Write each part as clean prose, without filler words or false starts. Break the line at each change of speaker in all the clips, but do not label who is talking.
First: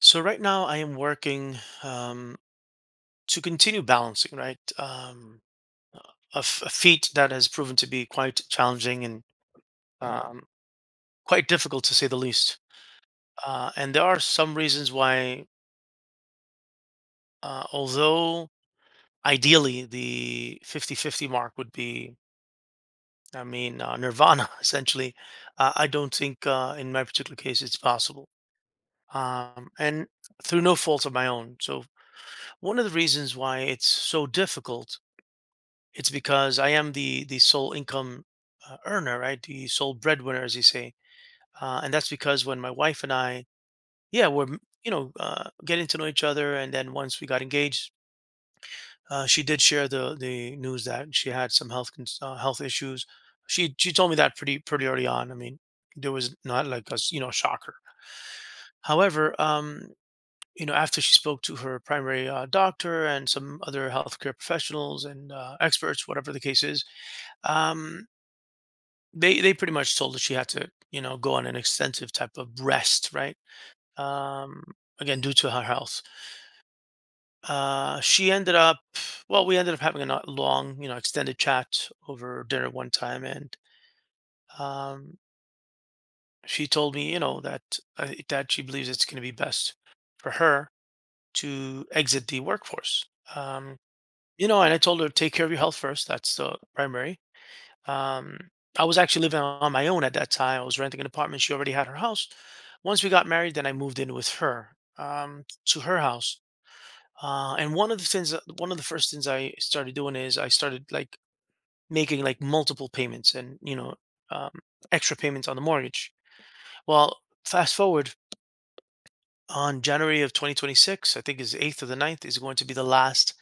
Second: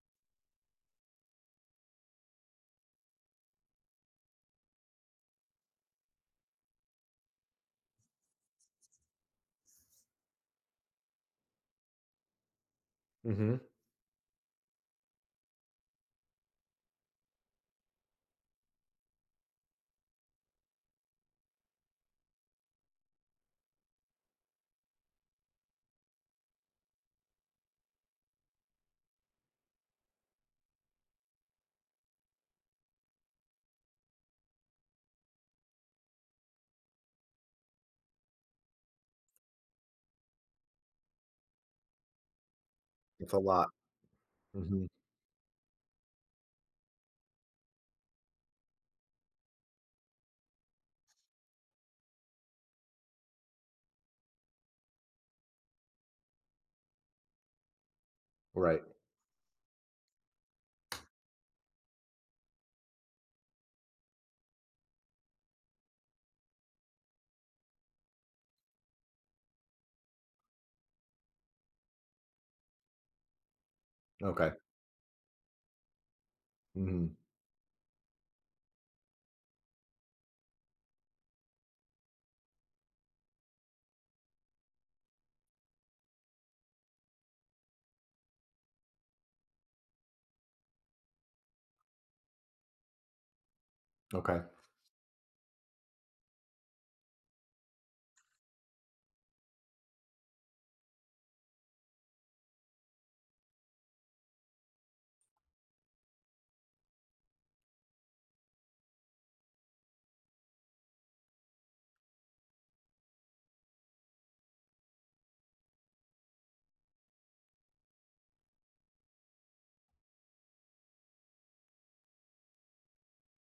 So right now I am working um, to continue balancing, right? A a feat that has proven to be quite challenging and um, quite difficult to say the least.
Mhm.
And there are some reasons why, although ideally the fifty-fifty mark would be, I mean, nirvana essentially, I don't think in my particular case it's possible. And through no fault of my own. So, one of the reasons why it's so difficult. It's because I am the sole income earner, right? The sole breadwinner, as you say. And that's because when my wife and
It's a
I,
lot.
yeah, we're m-
Mhm.
you know uh, getting to know each other, and then once we got engaged, she did share the news that she had some health issues. She told me that pretty early on. I mean, there was not like a shocker.
Right.
However, after she spoke to her primary doctor and some other healthcare professionals and experts, whatever the case is, um, they pretty much told her she had to, you know, go on an extensive type of rest, right?
Okay.
Um, again, due to her health.
Mhm.
She ended up, well, we ended up having a not long, you know, extended chat over dinner one time, and um, she told me, you know, that that she believes it's going to be best for her to exit the workforce. Um,
Okay.
and I told her take care of your health first. That's the primary Um, I was actually living on my own at that time. I was renting an apartment. She already had her house. Once we got married, then I moved in with her to her house. And one of the one of the first things I started doing is I started like making like multiple payments and um, extra payments on the mortgage. Well, fast forward, on January of 2026, I think is 8th or the ninth is going to be the last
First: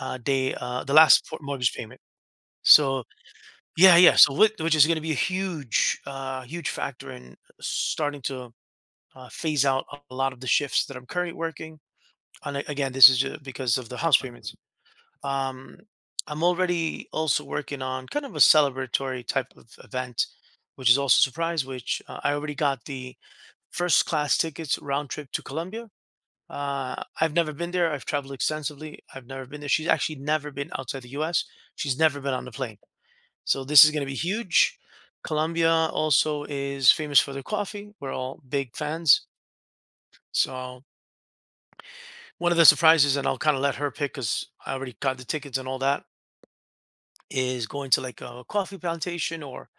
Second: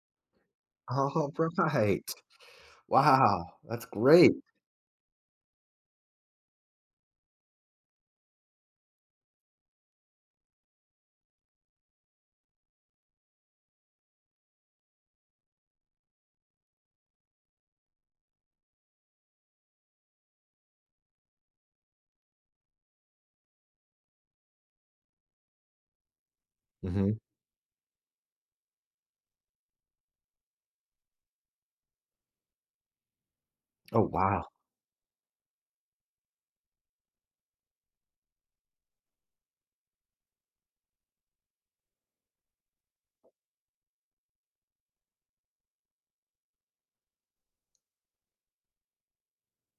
uh, day, uh, the last
All
por- mortgage payment.
right.
So
Wow, that's
yeah, yeah.
great.
So, which is going to be a huge, huge factor in starting to phase out a lot of the shifts that I'm currently working. And again, this is just because of the house payments. Um, I'm already also working on kind of a celebratory type of event, which is also a surprise, which I already got the first class tickets round trip to Colombia. Uh,
Mhm.
I've never been there. I've traveled extensively. I've never been there. She's actually never been outside the U.S. She's never been on a plane. So this is going
Oh,
to be
wow.
huge. Colombia also is famous for their coffee. We're all big fans. So one of the surprises, and I'll kind of let her pick because I already got the tickets and all that, is going to like a coffee plantation or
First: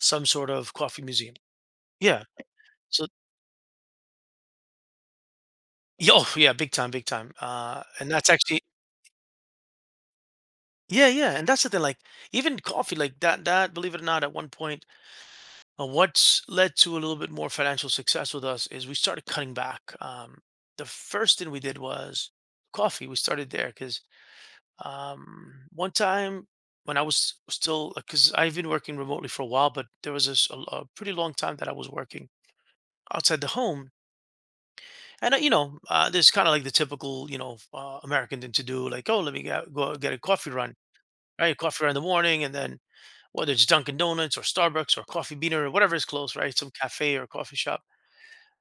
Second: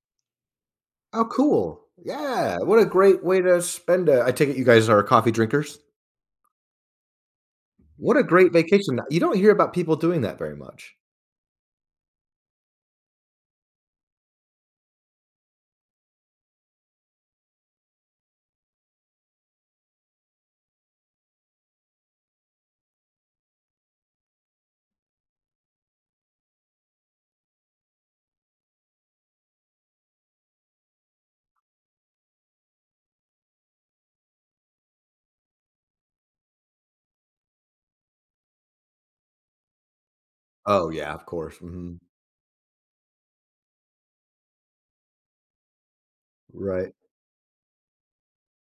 some sort of coffee
Oh,
museum.
cool.
Yeah.
Yeah, what a
So
great way to spend a I take it you guys are coffee drinkers?
yeah, oh yeah, big time, big time. And
What a
that's
great
actually,
vacation. You don't hear about people doing that very much.
yeah, yeah. And that's the thing, like even coffee, like that, that, believe it or not, at one point, what's led to a little bit more financial success with us is we started cutting back. The first thing we did was coffee. We started there because one time when I was still, because I've been working remotely for a while, but there was a pretty long time that I was working outside the home. And, this kind of like the typical, American thing to do, like, oh, go get a coffee run,
Oh, yeah, of
right?
course.
Coffee run in
Mhm.
the morning. And then whether it's Dunkin' Donuts or Starbucks or Coffee Beaner or whatever is close, right? Some
Right.
cafe or coffee shop,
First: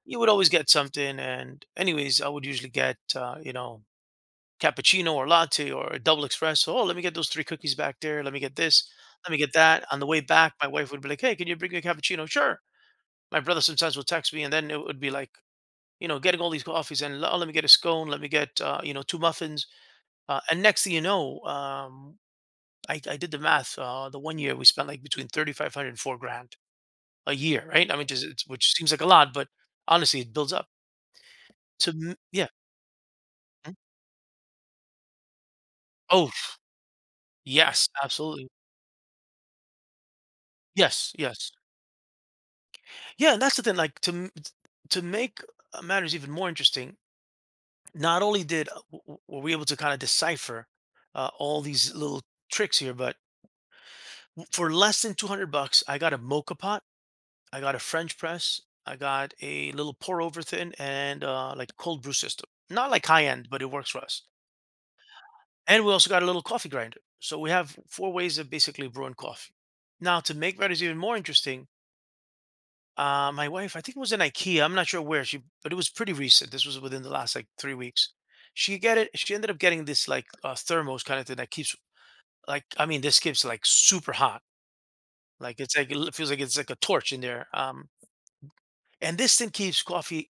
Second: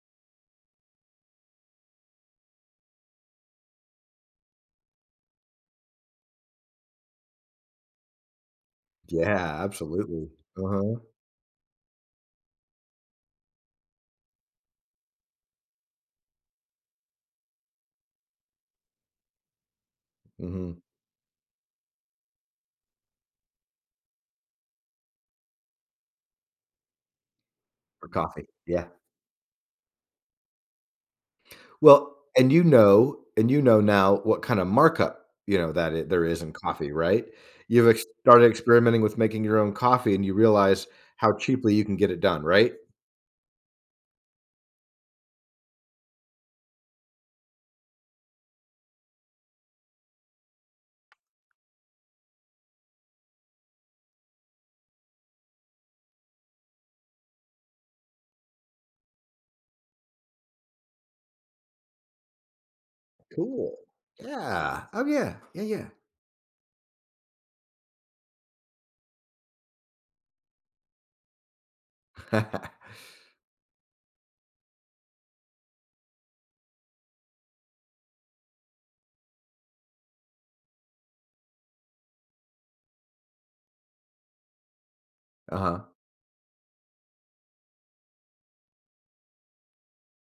you would always get something. And anyways, I would usually get cappuccino or latte or a double espresso. Oh, let me get those three cookies back there. Let me get this. Let me get
Yeah,
that. On the way
absolutely.
back, my wife
Uh-huh.
would be like, "Hey, can you bring me a cappuccino?" Sure. My brother sometimes would text me, and then it would be like getting all these coffees and, oh, let me get a scone. Let me get two muffins. And
Mhm.
next thing you know, I did the math. The one year we spent like between thirty five hundred and four grand a year, right? I
For
mean, just
coffee.
it's, which
Yeah.
seems like a lot, but honestly, it builds up. So
Well,
yeah.
and you know and you
Mhm.
know now what kind of markup, that it there
Oh,
is in coffee, right? You've
yes,
ex started
absolutely.
experimenting with making your own coffee, and you realize
Yes,
how
yes.
cheaply you can get it done, right?
Yeah, and that's the thing, like, to m t to make, matters even more interesting, not only did, w w were we able to kinda decipher, all these little tricks here, but w for less than 200 bucks, I got a mocha pot, I got a French press, I got a little pour over thing, and, like, cold brew system. Not, like, high end, but it
Cool.
works for us.
Yeah. Oh, yeah. Yeah,
And we also got a little coffee grinder. So we have 4 ways of basically brewing coffee. Now to make matters even more interesting.
yeah.
My wife, I think it was in IKEA. I'm not sure where she, but it was pretty recent. This was within the last like 3 weeks. She get it. She ended up getting this like thermos kind of thing that keeps, like I mean, this keeps like super hot. Like it's
Uh-huh.
feels like it's like a torch in there. And this thing keeps coffee.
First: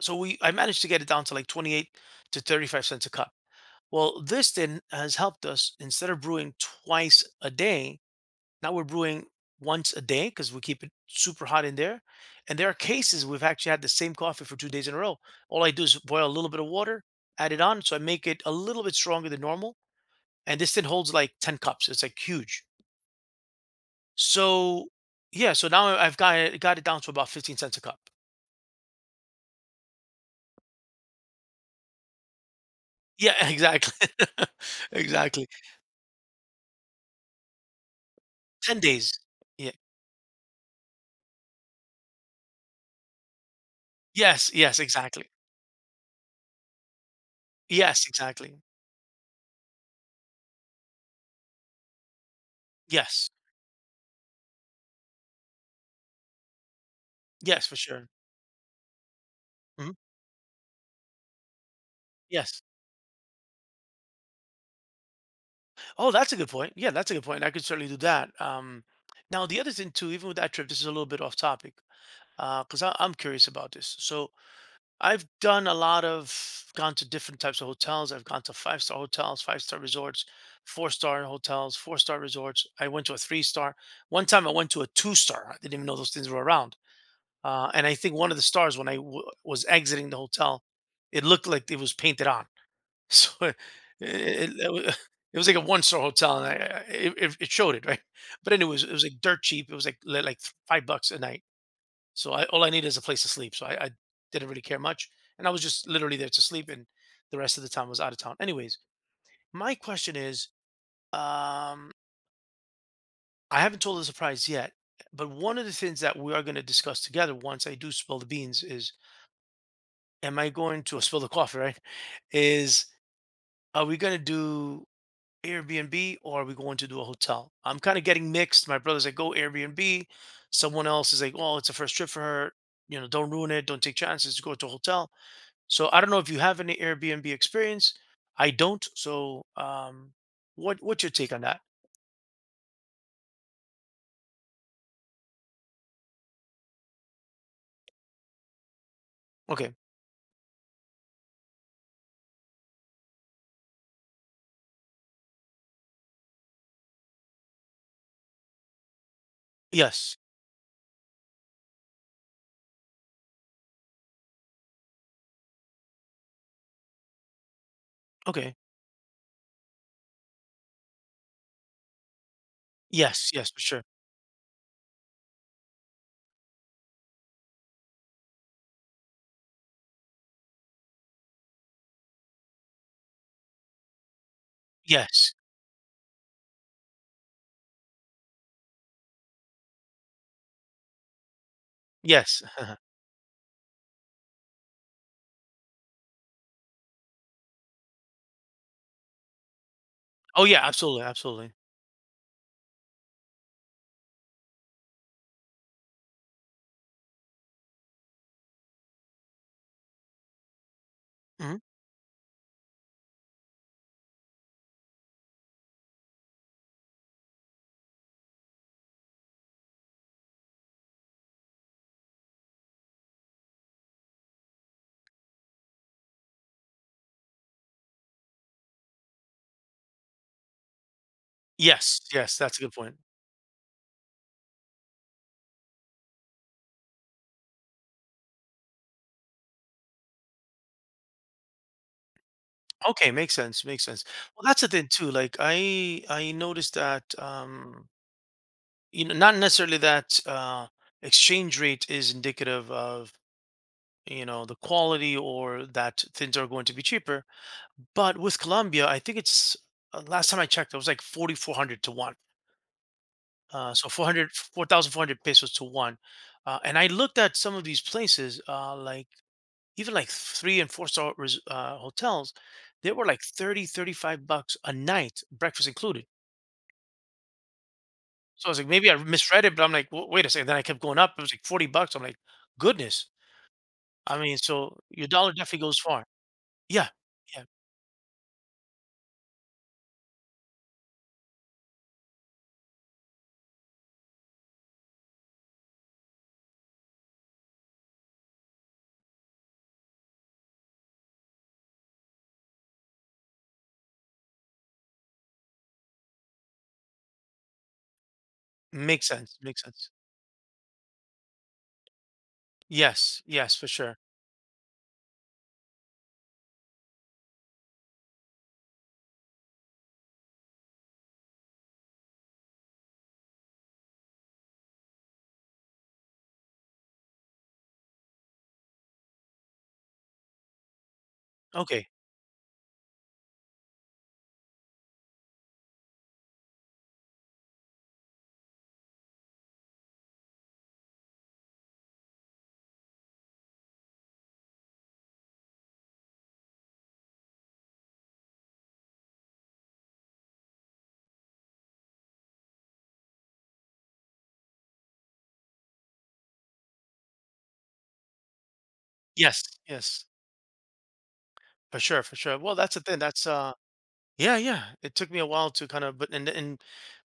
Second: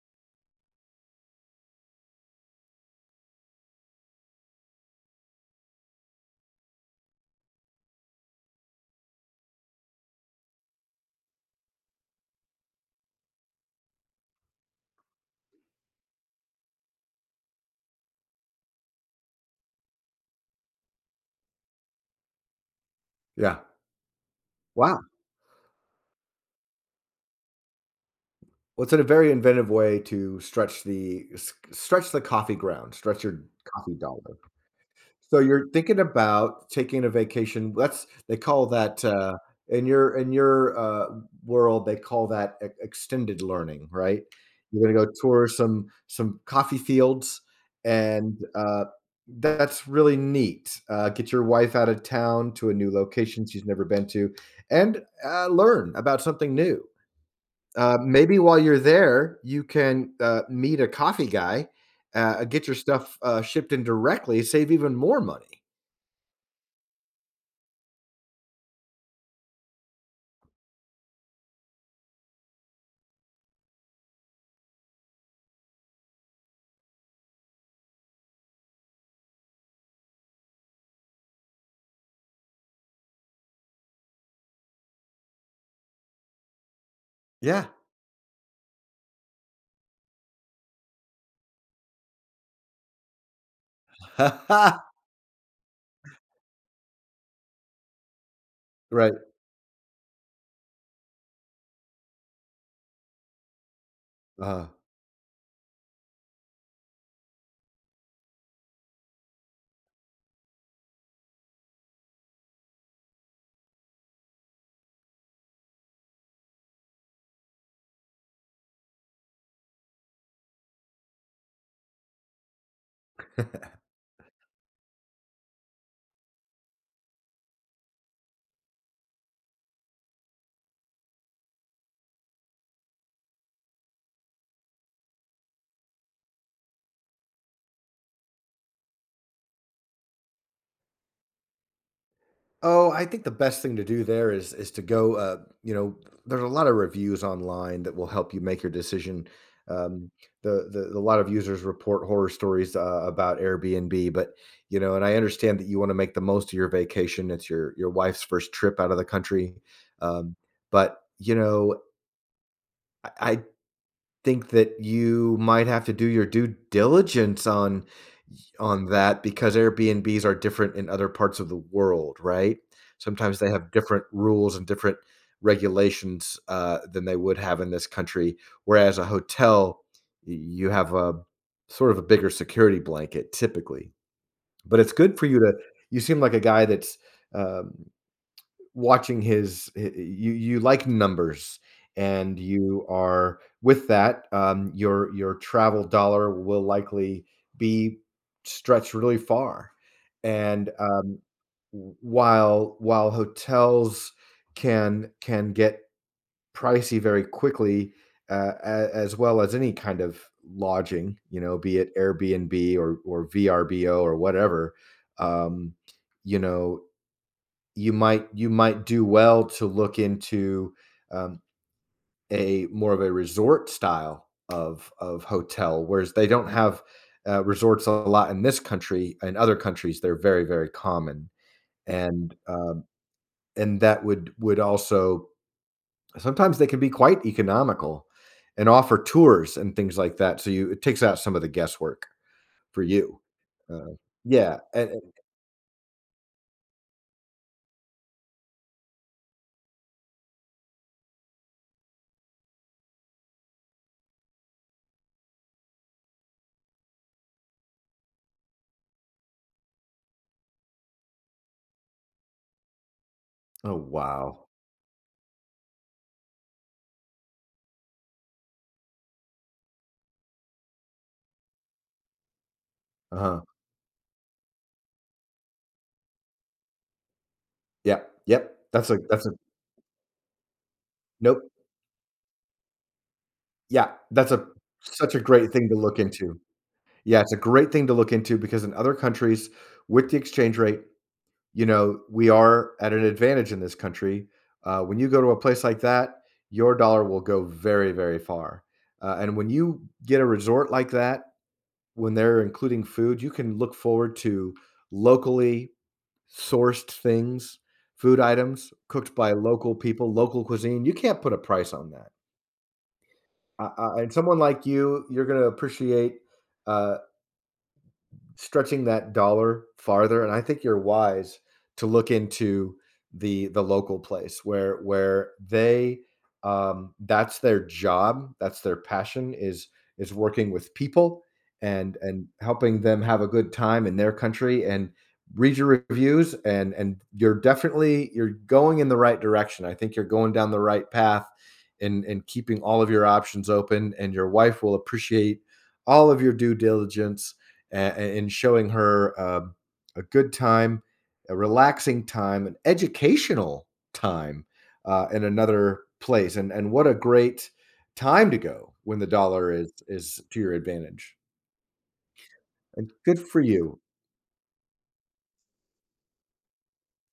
So we I managed to get it down to like 28 to 35 cents a cup. Well, this thing has helped us instead of brewing twice a day. Now we're brewing once a day because we keep it super hot in there. And there are cases we've actually had the same coffee for 2 days in a row. All I do is boil a little bit of water, add it on. So I make it a little bit stronger than normal. And this thing holds like 10 cups. It's like huge.
Yeah.
So
Wow.
yeah, so now I've got it down to about 15 cents a cup.
Well, it's a very inventive way to stretch the s stretch the coffee ground, stretch
Yeah,
your
exactly.
coffee dollar. So
exactly.
you're thinking about taking a vacation. That's they call
10
that
days. Yeah.
in your world. They call that extended learning, right?
Yes, yes,
You're going to go
exactly.
tour some coffee fields,
Yes,
and
exactly.
that's really neat. Get your wife out of town to a new
Yes.
location she's never been to, and learn about something new.
Yes, for sure.
Maybe while you're there, you
Mhm.
can meet a coffee guy,
Yes.
get your stuff shipped in directly, save even more money.
Oh, that's a good point. Yeah, that's a good point. I could certainly do that. Now, the other thing too, even with that trip, this is a little bit off topic because I'm curious about this. So I've done a lot of gone to different types of hotels. I've gone to five star hotels, five-star resorts, four-star hotels, four-star resorts. I went to a three star. One time I went to a two star. I didn't even know those things were around.
Yeah.
And I think one of the stars when I was exiting the hotel, it looked like it was painted on. So it wa it was like a one-star hotel, and I it it it showed it, right? But anyways, it was
Right.
like dirt cheap. It was like 5 bucks a night. So I, all I needed is a place to sleep. So I didn't really
uh
care much, and I was just literally there to sleep, and the rest of the time was out of town. Anyways, my question is, um, I haven't told the surprise yet, but one of the things that we are gonna discuss together once I do spill the beans is, am I going to spill the coffee, right? Is, are we gonna do Airbnb or are we going to do a hotel? I'm kind of getting mixed. My brother's like, go Airbnb. Someone else is like, oh, it's a first trip for her. You know, don't ruin it. Don't take chances. Go to a hotel. So I don't know if you have any Airbnb experience. I don't. So what's your take on that?
Oh, I think the best thing to do there is to go, there's a lot of reviews online that will help you make your decision.
Okay.
Um, the A lot of users report horror stories about Airbnb, but you know, and I understand that you want to make the most of your vacation. It's your wife's first trip out of the country,
Yes.
um, but you know, I think that you might have to do your due diligence
Okay.
on that because Airbnbs are different in other parts of the world, right?
Yes.
Sometimes they
Yes. For
have
sure.
different rules and different regulations, than they would have in this country, whereas a hotel, y you have a sort of a bigger security blanket typically. But it's good for
Yes.
you to you seem like a guy that's, um watching his h you like numbers, and
Yes.
you are with that, your travel dollar will likely be stretched really far,
Oh yeah.
and,
Absolutely. Absolutely.
w while hotels can get pricey very quickly, a as well as any kind of lodging, you know,
Mhm.
be it Airbnb or VRBO or whatever, um, you know you might do well to look into um, a more of a resort style of hotel, whereas they don't have resorts a lot in this country. In other countries, they're very very common,
Yes.
and
Yes. That's a good
um,
point.
and that would also sometimes they can be quite economical and offer tours and things like that. So you it takes out some of the guesswork for
Okay.
you.
Makes sense. Makes
Uh,
sense. Well,
yeah.
that's the thing too. Like I noticed that. You know, not necessarily that exchange rate is indicative of, you know, the quality, or that things are going to be cheaper, but with Colombia I think it's, last time I checked, it was like 4400 to 1,
Oh,
so 400,
wow.
4,400 pesos to 1, and I looked at some of these places, like even like three and four star hotels, they were
Uh
like
huh.
30, $35 a night, breakfast included.
Yeah.
So I
Yep.
was like,
That's
maybe I
a
misread it, but I'm like, "Wa- wait a second," then I kept going up, it was like
nope.
40 bucks. I'm like, goodness.
Yeah,
I
that's
mean,
a
so your
such a
dollar
great
definitely
thing to
goes
look
far.
into.
Yeah,
Yeah, it's a
yeah.
great thing to look into because in other countries with the exchange rate, you know, we are at an advantage in this country. When you go to a place like that, your dollar will go very, very far. And when you get a resort like that, when they're including food, you can look forward to locally sourced things, food items
Makes
cooked by
sense, makes
local
sense.
people, local cuisine. You can't put a price on that.
Yes, yes, for sure.
I and someone like you, you're gonna appreciate, uh, stretching that dollar farther, and I think you're wise to look into the local place where they um, that's their job, that's their passion is working with people,
Okay.
and helping them have a good time in their country, and read your reviews, and you're definitely you're going in the right direction. I think you're going down the right path and keeping all of your options open, and your wife will appreciate all of your due diligence, and showing her a good time, a relaxing time, an educational time in another place. And what a great time to go when the
Yes,
dollar
yes.
is to your advantage.
For sure, for sure. Well, that's the
And
thing.
good
That's
for you.
Yeah, yeah. It took me a while to kind of, but and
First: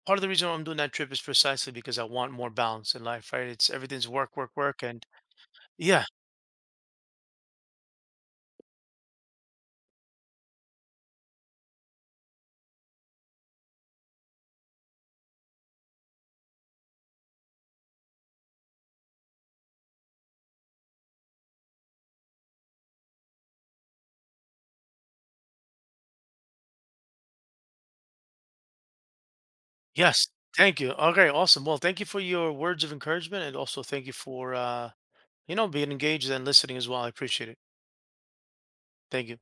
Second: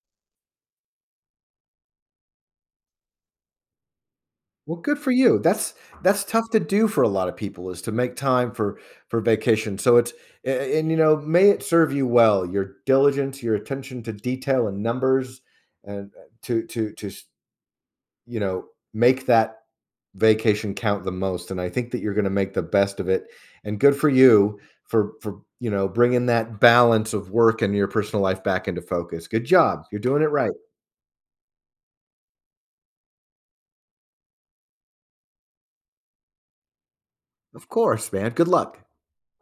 part of the reason why I'm doing that trip is precisely because I want more balance in life, right? It's everything's work, work,
Well,
work,
good
and
for you.
yeah.
That's tough to do for a lot of people is to make time for vacation. So it's and you know may it serve you well. Your diligence, your attention to detail and numbers, and you know make that vacation count the most, and I think that you're going to make the best of it, and good for you for you know bringing that balance of work and your personal life back into focus. Good job, you're doing it
Yes.
right.
Thank you. Okay, awesome. Well, thank you for your words of encouragement and also thank you for being engaged and listening as well. I appreciate it.
Of course, man, good luck.
Thank you.